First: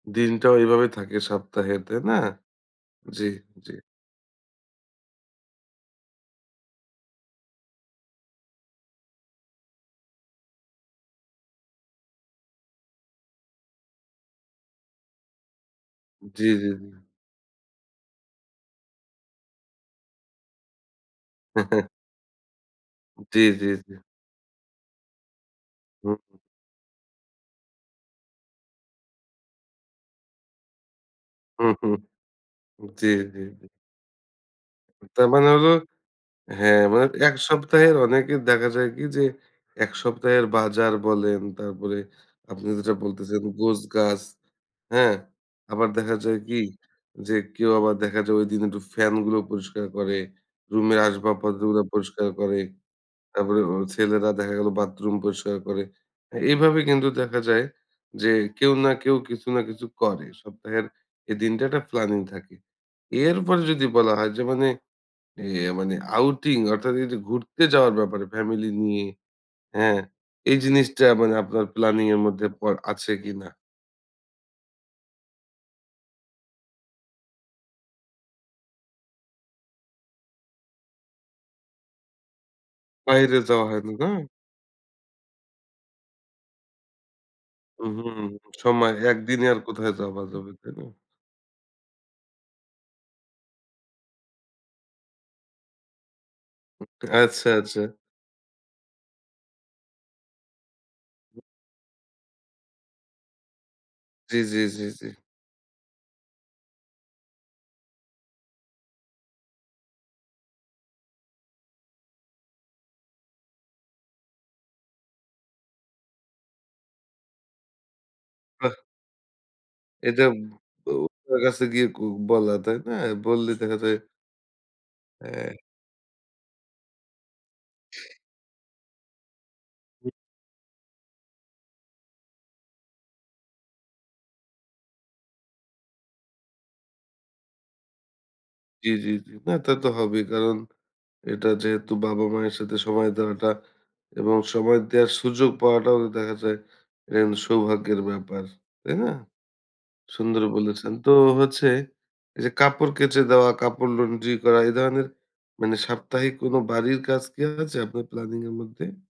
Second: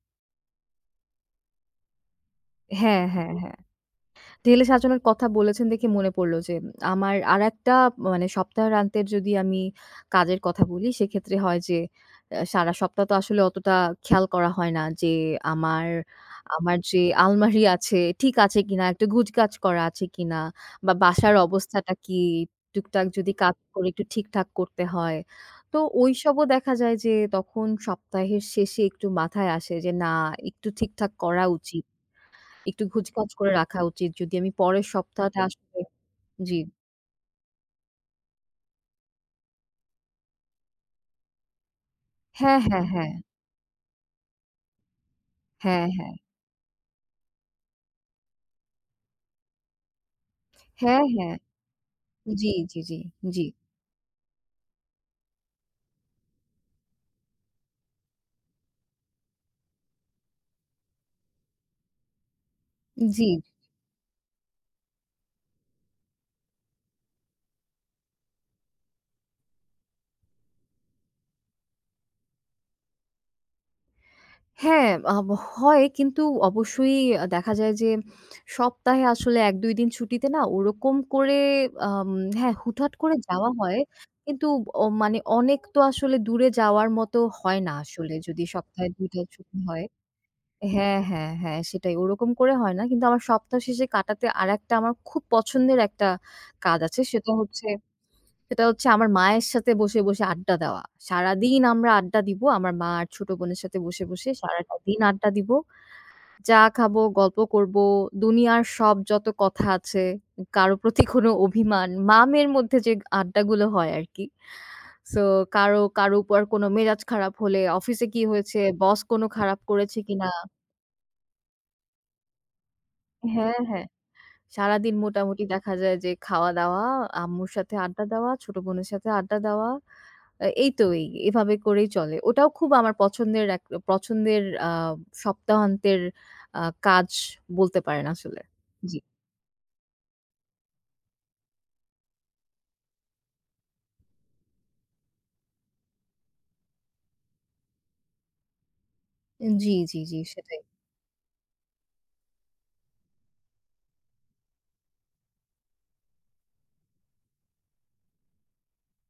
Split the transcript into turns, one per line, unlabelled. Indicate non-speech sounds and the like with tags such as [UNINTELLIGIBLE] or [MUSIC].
দিনটা ওইভাবে থাকে সপ্তাহে, তাই না?
হ্যাঁ,
জি,
হ্যাঁ, হ্যাঁ।
জি।
ঢেলে সাজানোর কথা বলেছেন দেখে মনে পড়লো যে, আমার আরেকটা মানে সপ্তাহান্তের যদি আমি কাজের কথা বলি, সেইক্ষেত্রে হয় যে, অ্যা সারা সপ্তাহ তো আসলে অতটা খেয়াল করা হয় না যে, আমার,
জি, জি,
আমার
জি।
যে আলমারি আছে, ঠিক আছে কিনা? একটু গোছগাছ করা আছে কিনা? বা বাসার
[CHUCKLES]
অবস্থাটা কী? টুকটাক যদি
জি,
কাজ
জি,
করে
জি।
একটু ঠিকঠাক করতে হয়। তো
হুম, হুম।
ওইসবও দেখা যায় যে, তখন সপ্তাহের শেষে একটু মাথায় আসে যে, না, একটু ঠিকঠাক করা
হুম,
উচিত।
হুম।
একটু
জি,
গোছগাছ
জি,
করে
জি।
রাখা উচিত যদি আমি পরের
তার
সপ্তাহতে
মানে হলো,
আসলে, জি।
হ্যাঁ, মানে ১ সপ্তাহের অনেকের দেখা যায় কী যে, ১ সপ্তাহের বাজার বলেন, তারপরে
হ্যাঁ,
আপনি
হ্যাঁ,
যেটা
হ্যাঁ।
বলতেছেন, গোছগাছ, হ্যাঁ?
হ্যাঁ,
আবার
হ্যাঁ।
দেখা যায় কী যে, কেউ আবার দেখা যায় ওই দিন একটু ফ্যানগুলো পরিষ্কার করে, রুমের
হ্যাঁ, হ্যাঁ।
আসবাবপত্রগুলা পরিষ্কার
জি,
করে।
জি, জি, জি।
তারপরে ও ছেলেরা দেখা গেল বাথরুম পরিষ্কার করে। হ্যাঁ, এভাবে কিন্তু দেখা যায় যে, কেউ না কেউ, কিছু না কিছু করে, সপ্তাহের এই দিনটা একটা প্ল্যানিং থাকে।
জি।
এরপরে যদি বলা হয় যে মানে, এ মানে outing, অর্থাৎ এই যে ঘুরতে যাওয়ার ব্যাপারে family নিয়ে, হ্যাঁ, এই জিনিসটা মানে আপনার প্ল্যানিং এর মধ্যে পর আছে কিনা?
হ্যাঁ, আব হয়, কিন্তু অবশ্যই দেখা যায় যে সপ্তাহে আসলে ১-২ দিন ছুটিতে না ওরকম করে আম হ্যাঁ, হুটহাট করে
বাইরে
যাওয়া
যাওয়া
হয়।
হয় না, না?
কিন্তু অ মানে অনেক তো আসলে দূরে যাওয়ার মতো হয় না
উম
আসলে
হুম,
যদি সপ্তাহে
সময়
২ টা
একদিনে
ছুটি
আর
হয়।
কোথায় যাওয়া যাবে, তাই না?
হ্যাঁ, হ্যাঁ, হ্যাঁ সেটাই ওরকম করে হয় না। কিন্তু আমার সপ্তাহ শেষে কাটাতে আরেকটা আমার খুব পছন্দের একটা কাজ
উম
আছে, সেটা
আচ্ছা,
হচ্ছে,
আচ্ছা।
সেটা হচ্ছে আমার মায়ের সাথে বসে, বসে আড্ডা দেওয়া।
উম
সারাদিন আমরা আড্ডা দিবো, আমার মা আর ছোট বোনের সাথে বসে, বসে
জি, জি,
সারাটা
জি,
দিন
জি।
আড্ডা দিব। চা খাব, গল্প করব, দুনিয়ার সব যত কথা আছে, কারো প্রতি কোনো অভিমান, মা-মেয়ের মধ্যে যে আড্ডাগুলো হয় আরকি। So, কারো, কারো উপর কোনো মেজাজ খারাপ হলে, অফিসে কী হয়েছে?
বাহ!
বস কোনো খারাপ করেছে
এটা
কিনা?
[UNINTELLIGIBLE] কাছে গিয়ে ক বলা, তাই না? বললে
হ্যাঁ,
দেখা
হ্যাঁ।
যায়
সারাদিন মোটামুটি
অ্যা
দেখা যায় যে খাওয়া-দাওয়া, আম্মুর সাথে আড্ডা দেওয়া, ছোট বোনের সাথে আড্ডা দেওয়া, অ্যা এই তো এই, এভাবে করেই চলে। ওটাও খুব আমার পছন্দের এক পছন্দের আ সপ্তাহান্তের আ কাজ বলতে পারেন আসলে,
জি,
জি।
জি, জি। না, তা তো হবেই, কারণ এটা যেহেতু বাবা-মায়ের সাথে সময় দেওয়াটা এবং সময় দেয়ার সুযোগ পাওয়াটাও তো দেখা যায় এটা কিন্তু সৌভাগ্যের ব্যাপার, তাই না?
জি, জি, জি।
সুন্দর
সেটাই।
বলেছেন। তো হচ্ছে এই যে কাপড় কেচে দেওয়া, কাপড় laundry করা, এই ধরনের, মানে সাপ্তাহিক কোনো বাড়ির কাজ কি আছে আপনার প্ল্যানিং এর মধ্যে?